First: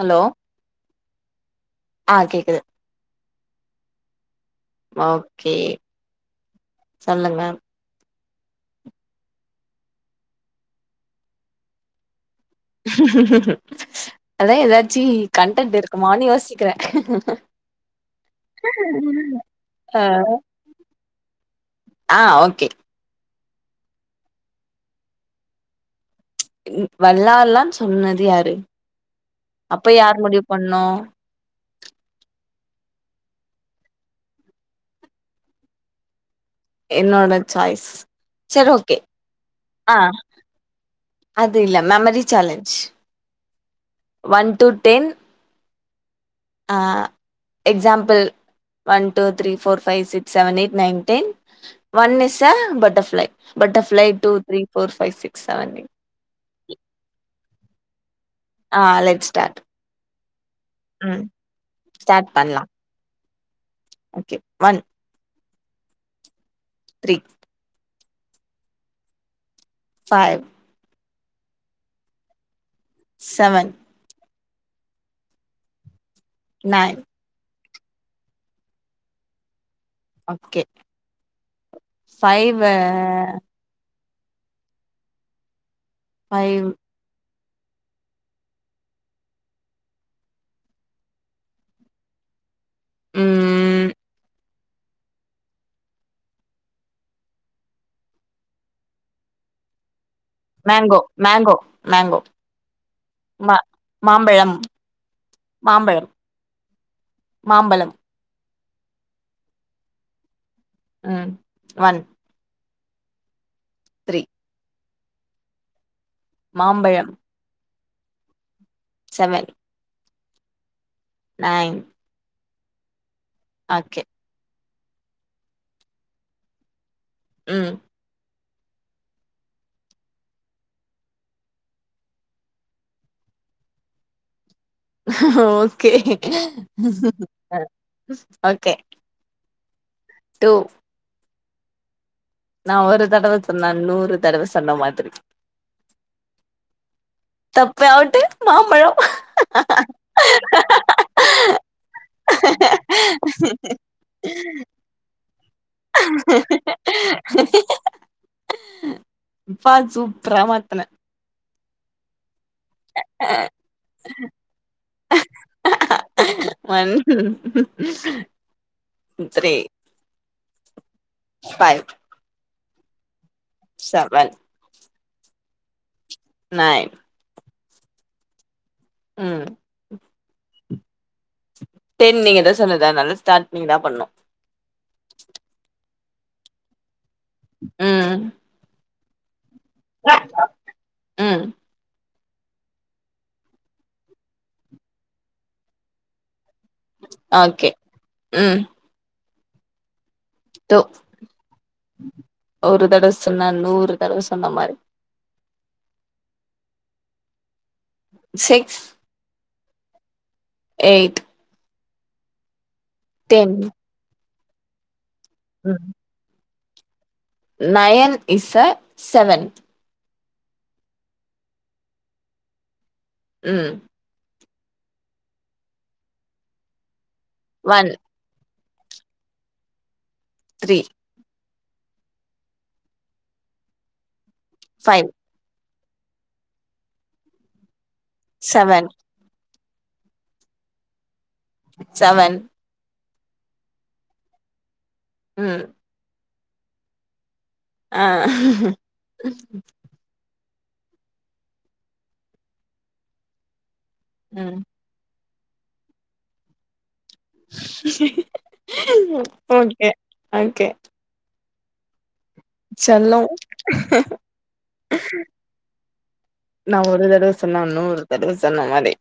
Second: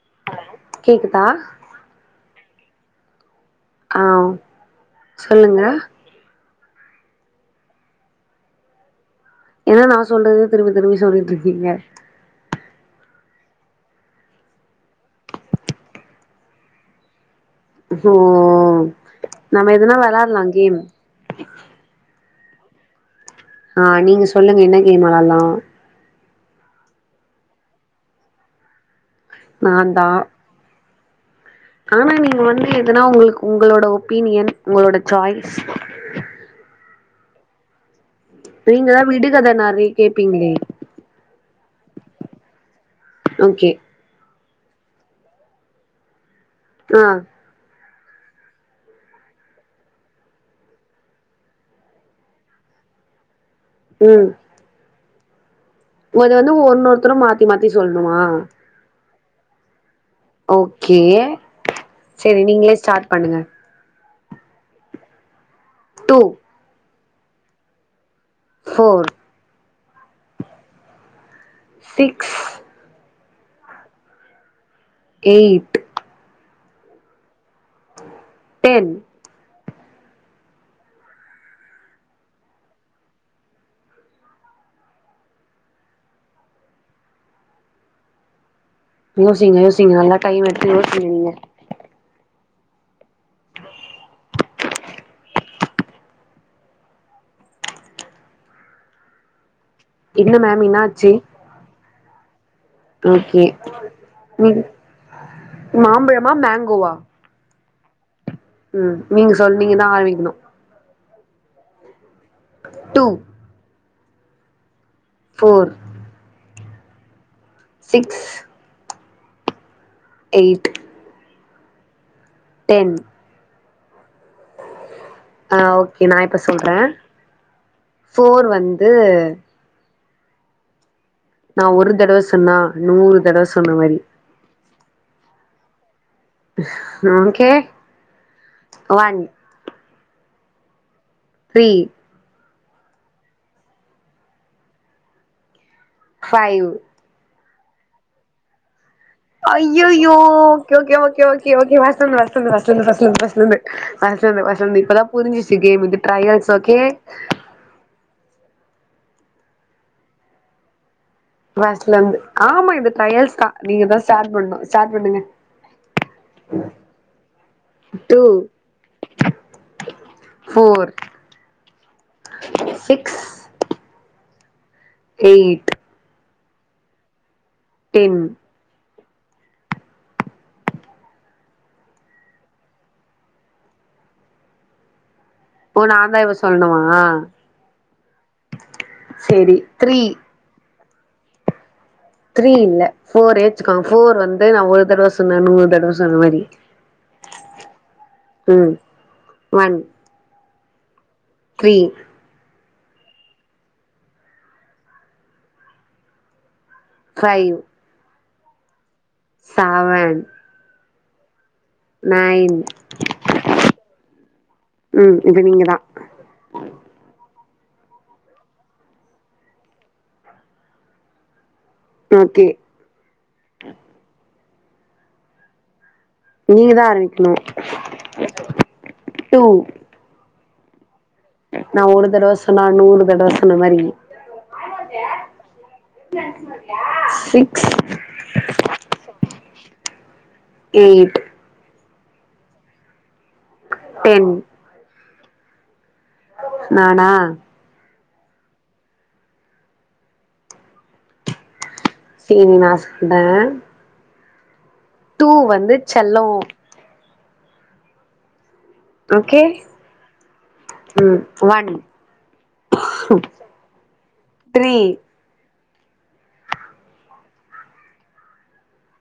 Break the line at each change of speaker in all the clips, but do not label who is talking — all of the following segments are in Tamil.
ஹலோ
கேக்குதா
ஆ கேக்குது
ஆ
ஓகே
சொல்லுங்க
சொல்லுங்க
என்ன நா சொல்றது திரும்பி திரும்பி சொல்லிட் இருக்கீங்க
அதா ஏதாச்சி கன்டன்ட் இருக்குமானு யோசிக்கிறே
ம் நம்ம எதுனா
ஆ
வெளால்லாம் கேம்
ஆ ஓகே
ஆ நீங்க சொல்லுங்க என்ன கேம் வெளால்லா
ன் வள்ளால்லான் சொன்னது யாரு அப்ப
நான்தா
யார் முடிவு பண்ணு
ஆனா நீங்க வந்து எதனா உங்குளுக் உங்களோட ஒப்பீனியன் உங்களோட சாய்ஸ்
என்னோட சாய்ஸ் சரி ஓகே
நீங்கதா விடுகத நெறைய
ஆ
கேப்பீங்ளே
அது இல்ல memory challenge
okay
one two ten அ
ஆ
example one two three four five six seven eight nine ten one is a butterfly butterfly two three four five six seven eight
ஒத வந்து ஒன்னொருத்தரும் மாத்தி மாத்தி சொல்ணுமா
ஆ லெட்ஸ் ஸ்டார்ட்
ஓகே
ம் ஸ்டார்ட்
செரி
பண்லா
நீங்களே ஸ்டார்ட் பண்ணுங்க
okay one
two
three
four
five
six
seven
eight
nine
ten
okay ஃபைவே ஃபைவ்
யோசிங்க யோசிங்க நல்லா டைம் எடுத்து யோசிங்க நீங்க
ம்
என்ன மேம்
மேங்கோ
என்னாச்சு
மேங்கோ மேங்கோ
ஓகே
மா மாம்பழம்
ம்
மாம்பழம்
மாம்பழமா மேங்கோவா
மாம்பழம்
ம் நீங்க சொல் நீங்கதா ஆரம்பிக்கணு
ம் ஒன்
டூ
த்ரீ
ஃபோர்
மாம்பழம்
six
seven
eight
nine
ten
ஆக்கே
அ ஓகே நா இப்ப சொல்றே
ம்
ஃபோர் வந்து நா ஒரு தடவ சொன்னா நூறு தடவ சொன்ன மாரி
okay
okay
okay
one
two
three
நா ஒரு தடவ சொன்னா நூறு தடவ சொன்ன மாதிரி
ஃபைவ்
தப்பு அவுட்டு மாம்பழ
ஐயையோ okay okay okay okay okay ஃபர்ஸ்ட்லருந்து ஃபர்ஸ்ட்லருந்து ஃபர்ஸ்ட்லருந்து ஃபர்ஸ்ட்லருந்து ஃபர்ஸ்ட்லருந்து அடுத்தது ஃபர்ஸ்ட்லருந்து இப்பதா புரிஞ்சிச்சு கேமு இது ட்ரயல்ஸ் ஓகே
ப்பா சூப்ரா மாத்தன
ஃபர்ஸ்ட்ல இருந்து ஆமா இது ட்ரயல்ஸ்தா நீங்கதா ஸ்டார்ட் பண்ணு ஸ்டார்ட் பண்ணுங்க
one
two
three
four
five
six
seven
eight
nine
ten
ம் டென் நீங்கதா சொன்னது அதனால ஸ்டார்ட் நீங்கதா பண்ணு
ஓ நாதா இப்ப சொல்னுமா
ம்
சேரி த்ரீ
ம்
த்ரீ இல்ல ஃபோரே வச்சுக்கோங்க ஃபோர் வந்து நா ஒரு தடவ சொன்னா நூறு தடவ சொன்ன மாரி
ஓகே ம்
ஒன்
டு
த்ரீ
ஒரு தடவ சொன்னா நூறு தடவ சொன்னா மாரி
five
six
seven
eight
nine
ten
ம் இது நீங்கதா
nine is a seven
okay
ம்
நீங்கதா ஆரம்பிக்கணு டு
த்ரி
நா ஒரு தடவ சொன்னா நூறு தடவ சொன்ன மாரி six
seven
eight
seven
ten
ம்
நானா
ஆ
சேரி நா சொல்டே
ம்
டூ வந்து செல்லோ
ஓகே ஓகே
ம் வொன்
செல்லோ
த்ரீ
நா ஒரு தடவ சொன்னா நூறு தடவ சொன்ன மாரி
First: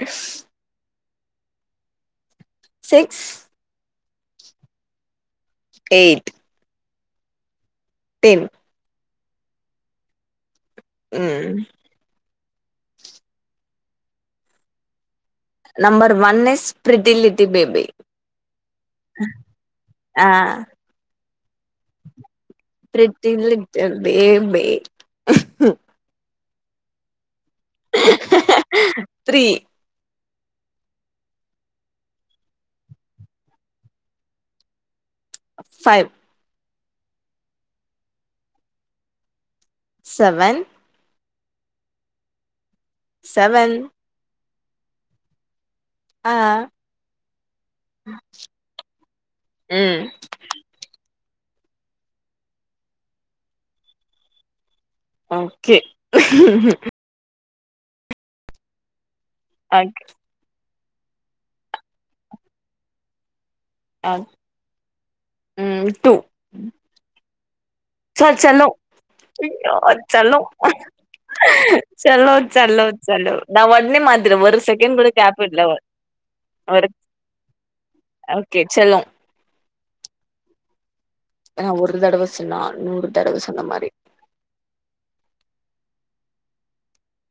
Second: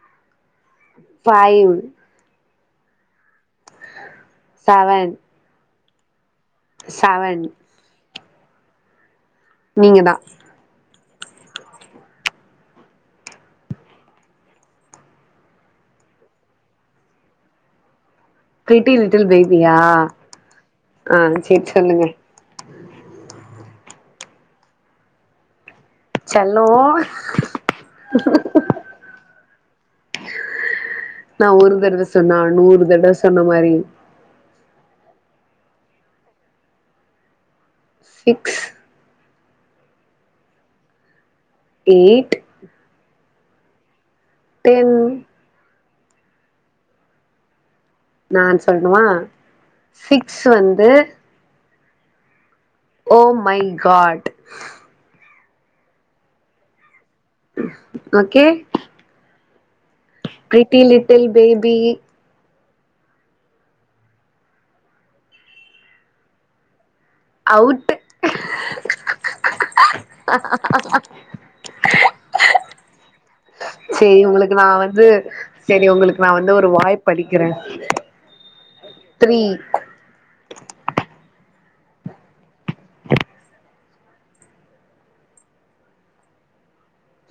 டிஸ்
five
six
seven
eight
seven
ten
நீங்க தா
ம் number one is pretty little baby
pretty little பேபியா
ஆ
ஆ சேர் சொல்லுங்க
ப்ரீட்டி லிட்டில் பேபி
செல்லோ
த்ரீ
நா ஒரு தடவ சொன்னா நூறு தடவ சொன்ன மாரி
five
six
seven
eight
seven
ten
ஆ
நான் சொல்லணுமா
ம்
சிக்ஸ் வந்து oh my God
okay
okay
அக்
பிரீட்டி லிட்டில் பேபி
ஆ ம் டூ
அவுட்டு
சார் செல்லோ செல்லோ செல்லோ செல்லோ செல்லோ நா ஒட்னே மாத்திட ஒரு செகண்ட் கூட கேப் விடல
செரி உங்குளுக்கு நா வந்து ஒரு வாய்ப்பு அடிக்கிறே
அவுகே செல்லோ
த்ரீ
ஏங்க ஒரு தடவ சொன்னா நூறு தடவ சொன்ன மாரி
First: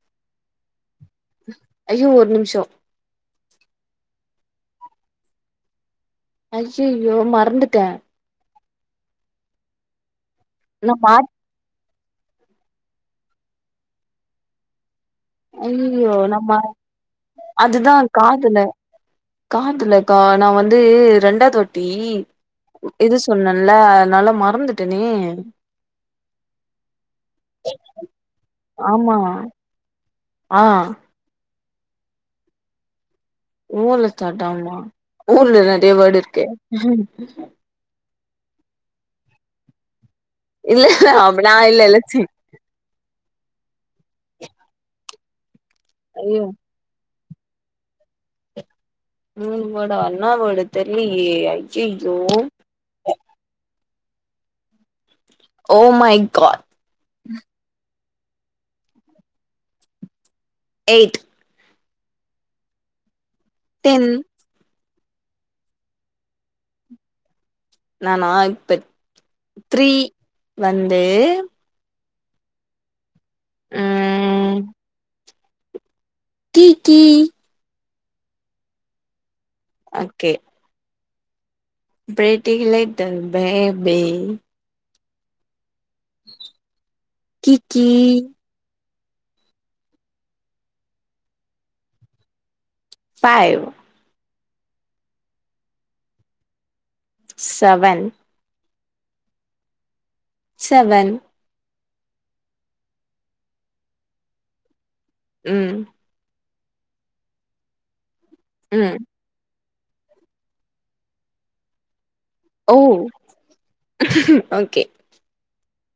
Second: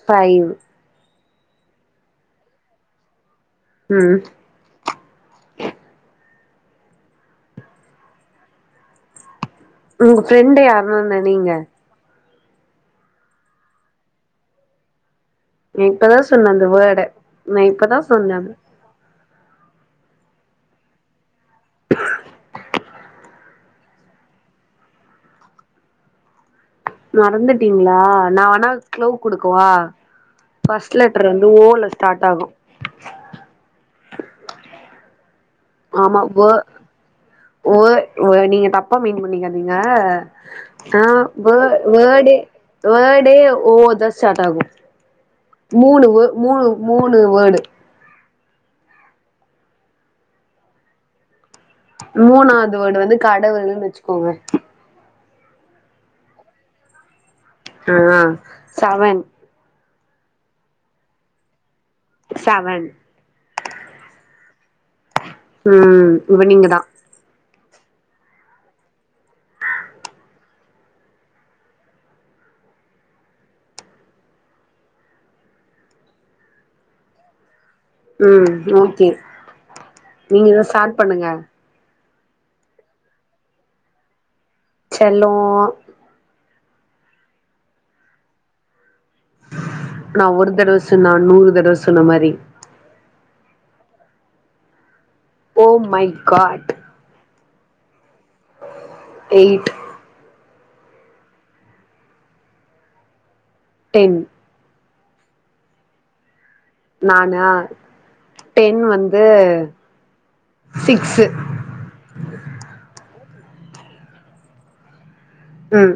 ஃபைவ்
ஐயோ ஒரு நிமிஷோ
ம்
ஐயயோ மறந்துட்டே
உங்க ஃப்ரெண்ட
நா
யாருனா
மா
நினைங்க நா
ஐயையோ
இப்பதா
நா
சொன்னே
ம
அந்த வேர்ட நா
அதுதா
இப்பதா சொன்னே
காதுல காதுலக்கா நா வந்து ரெண்டாவ்து வாட்டி இது சொன்னேன்ல அதனால மறந்துட்டனே
மறந்துட்டீங்களா நா வேணா க்லு
ஆமா
குடுக்குவா
ஆ
ஃபஸ்ட் லெட் லெட்டர் வந்து ஓ ல ஸ்டார்ட் ஆகு
ஓ ல சாட் ஆகுமா ஓ ல நறைய வர்டு
ஆமா
இருக்கே
வே ஓ ஓ நீங்க தப்பா மீன் பண்ணிக்காதிங்க
இல்ல
ஆ
அப்ப நா
வ
இல்ல இல்ல சி
வர்டே வேர்டே ஓலத சாட் ஆகு மூணு
ஐயோ
மூணு மூணு வேர்டு
மூனு வர்டா என வர்டு தெரிலயே
மூணாவது வேர்டு வந்து கடவுள்ன்னு வச்சுக்கோங்க
ஓ மை காட்
ஆ சவன்
எய்ட்
சவன்
டென்
ம் இப்ப நீங்க தா
நானா இப்ப த்ரீ வந்து ஆ கி கி
ம் ஓகே நீங்க தா ஸ்டார்ட் பண்ணுங்க
பிரிட்டில் லிட்டல் பேபி
செல்லோ
கி கி
நா ஒரு தடவ சொன்னா நூறு தடவ சொன்ன மாரி
five
oh my god
seven
eight
seven
ten
ம்
நானா டென்
ம்
வந்து சிக்ஸு
ஓ ஓகே
உம்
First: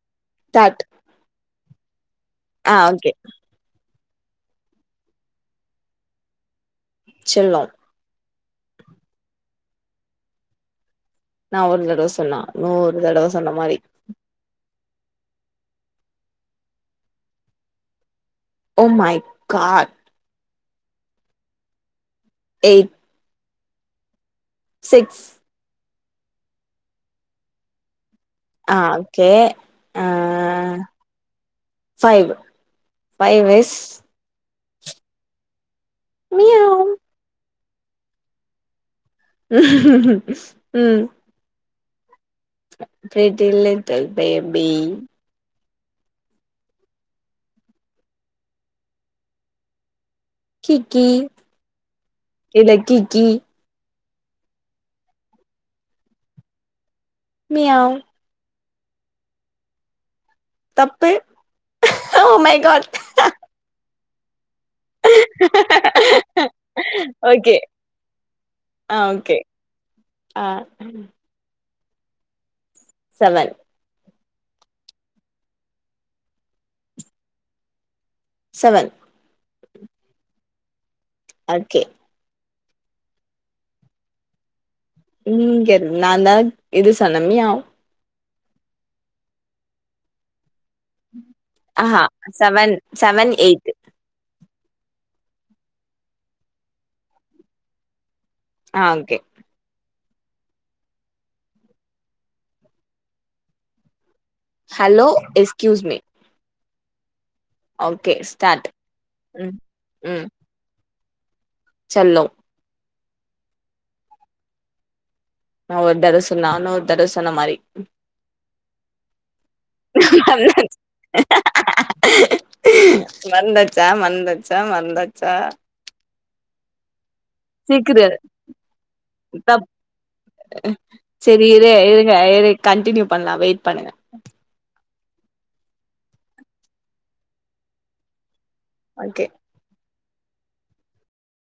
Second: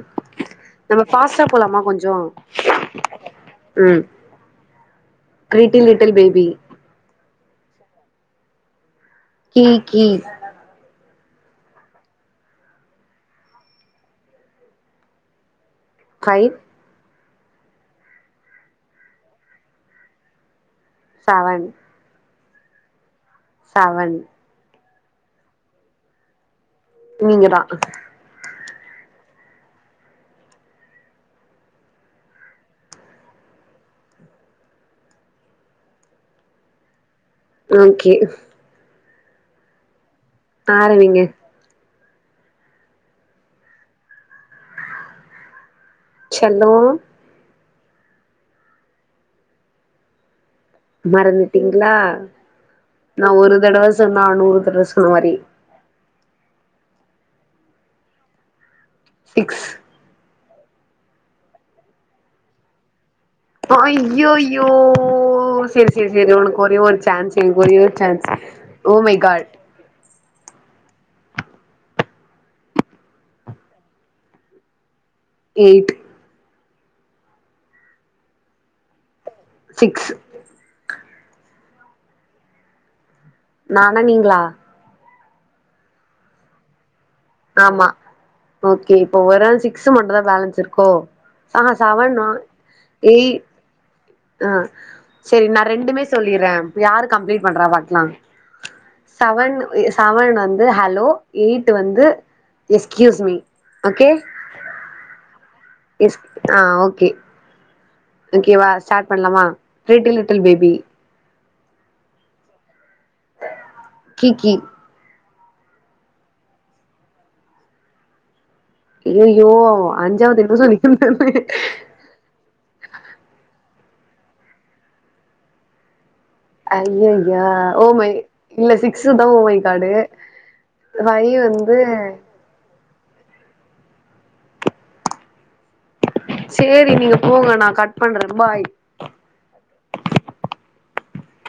ச்டார்ட்
நம்ம ஃபாஸ்டா போலாமா கொஞ்சோ
ஆ ஓகே
உம் பிரீட்டி லிட்டில் பேபி
செல்லோ
கிகி
நா ஒரு தடவ சொன்னா நூறு தடவ சொன்ன மாரி
five
oh my god
seven
eight
seven
six
நீங்கதா
ஆ ஓகே ஆ five five S meow
okay ஆரம்பிங்க
ப்ரிட்டி லிட்டில் பேபி
செல்லோ
கிக்கி
மறந்துட்டீங்களா
இல்ல கிக்கி
நா ஒரு தடவை சொன்னா நூறு தடவை சொன்ன மாரி
மியாவ்
சிக்ஸ்
தப்பு ஓ மை காட்
அய் அய் யோ ஓ சரி சரி சரி உனக்கு ஒரே ஒரு சான்ஸ்
ஓகே
ஒரே ஒரு சான்ஸ்
ஆ
ஓ மை
ஓகே
காட்
ஆ seven
eight
seven
six
okay
நானா நீங்களா
நீங்க நான்தா இது சொன்னே மியாவ்
ஆமா ஓகே இப்ப ஓவர் ஆல் சிக்ஸ் மட்டு தா பேலன்ஸ் இருக் கோ ஆஹா செவன் நா எயிட் ஆ சரி நா ரெண்டுமே சொல்லிறே யாரு கம்ப்ளீட் பண்றா பாக்கலா
ஆ ஓகே
செவன் செவன் வந்து ஹலோ எயிட் வந்து excuse me okay
hello excuse me
yes ஆ ஓகே ஓகேவா ஸ்டார்ட் பண்லாமா
ம்
லிட்டில்
ம்
லிட்டில் பேபி
செல்லோ
கீ கீ
நா ஒரு தடவ சொன்னா நூறு தடவ சொன்ன மாரி
அய்யயோ அஞ்சாவது [unintelligible]
மறந்தாச்சா மறந்தாச்சா மறந்தாச்சா
ஐயஐயா
சீக்கிர
ஓமை இல்ல சிக்ஸு தா ஓமை
தப்
காடு ஃபைவ் வந்து
கன்டினியூ பண்லா வெயிட் பண்ணுங்க
சேரி நீங்க போங்க நா கட் பண்றே பாய்
ஓகே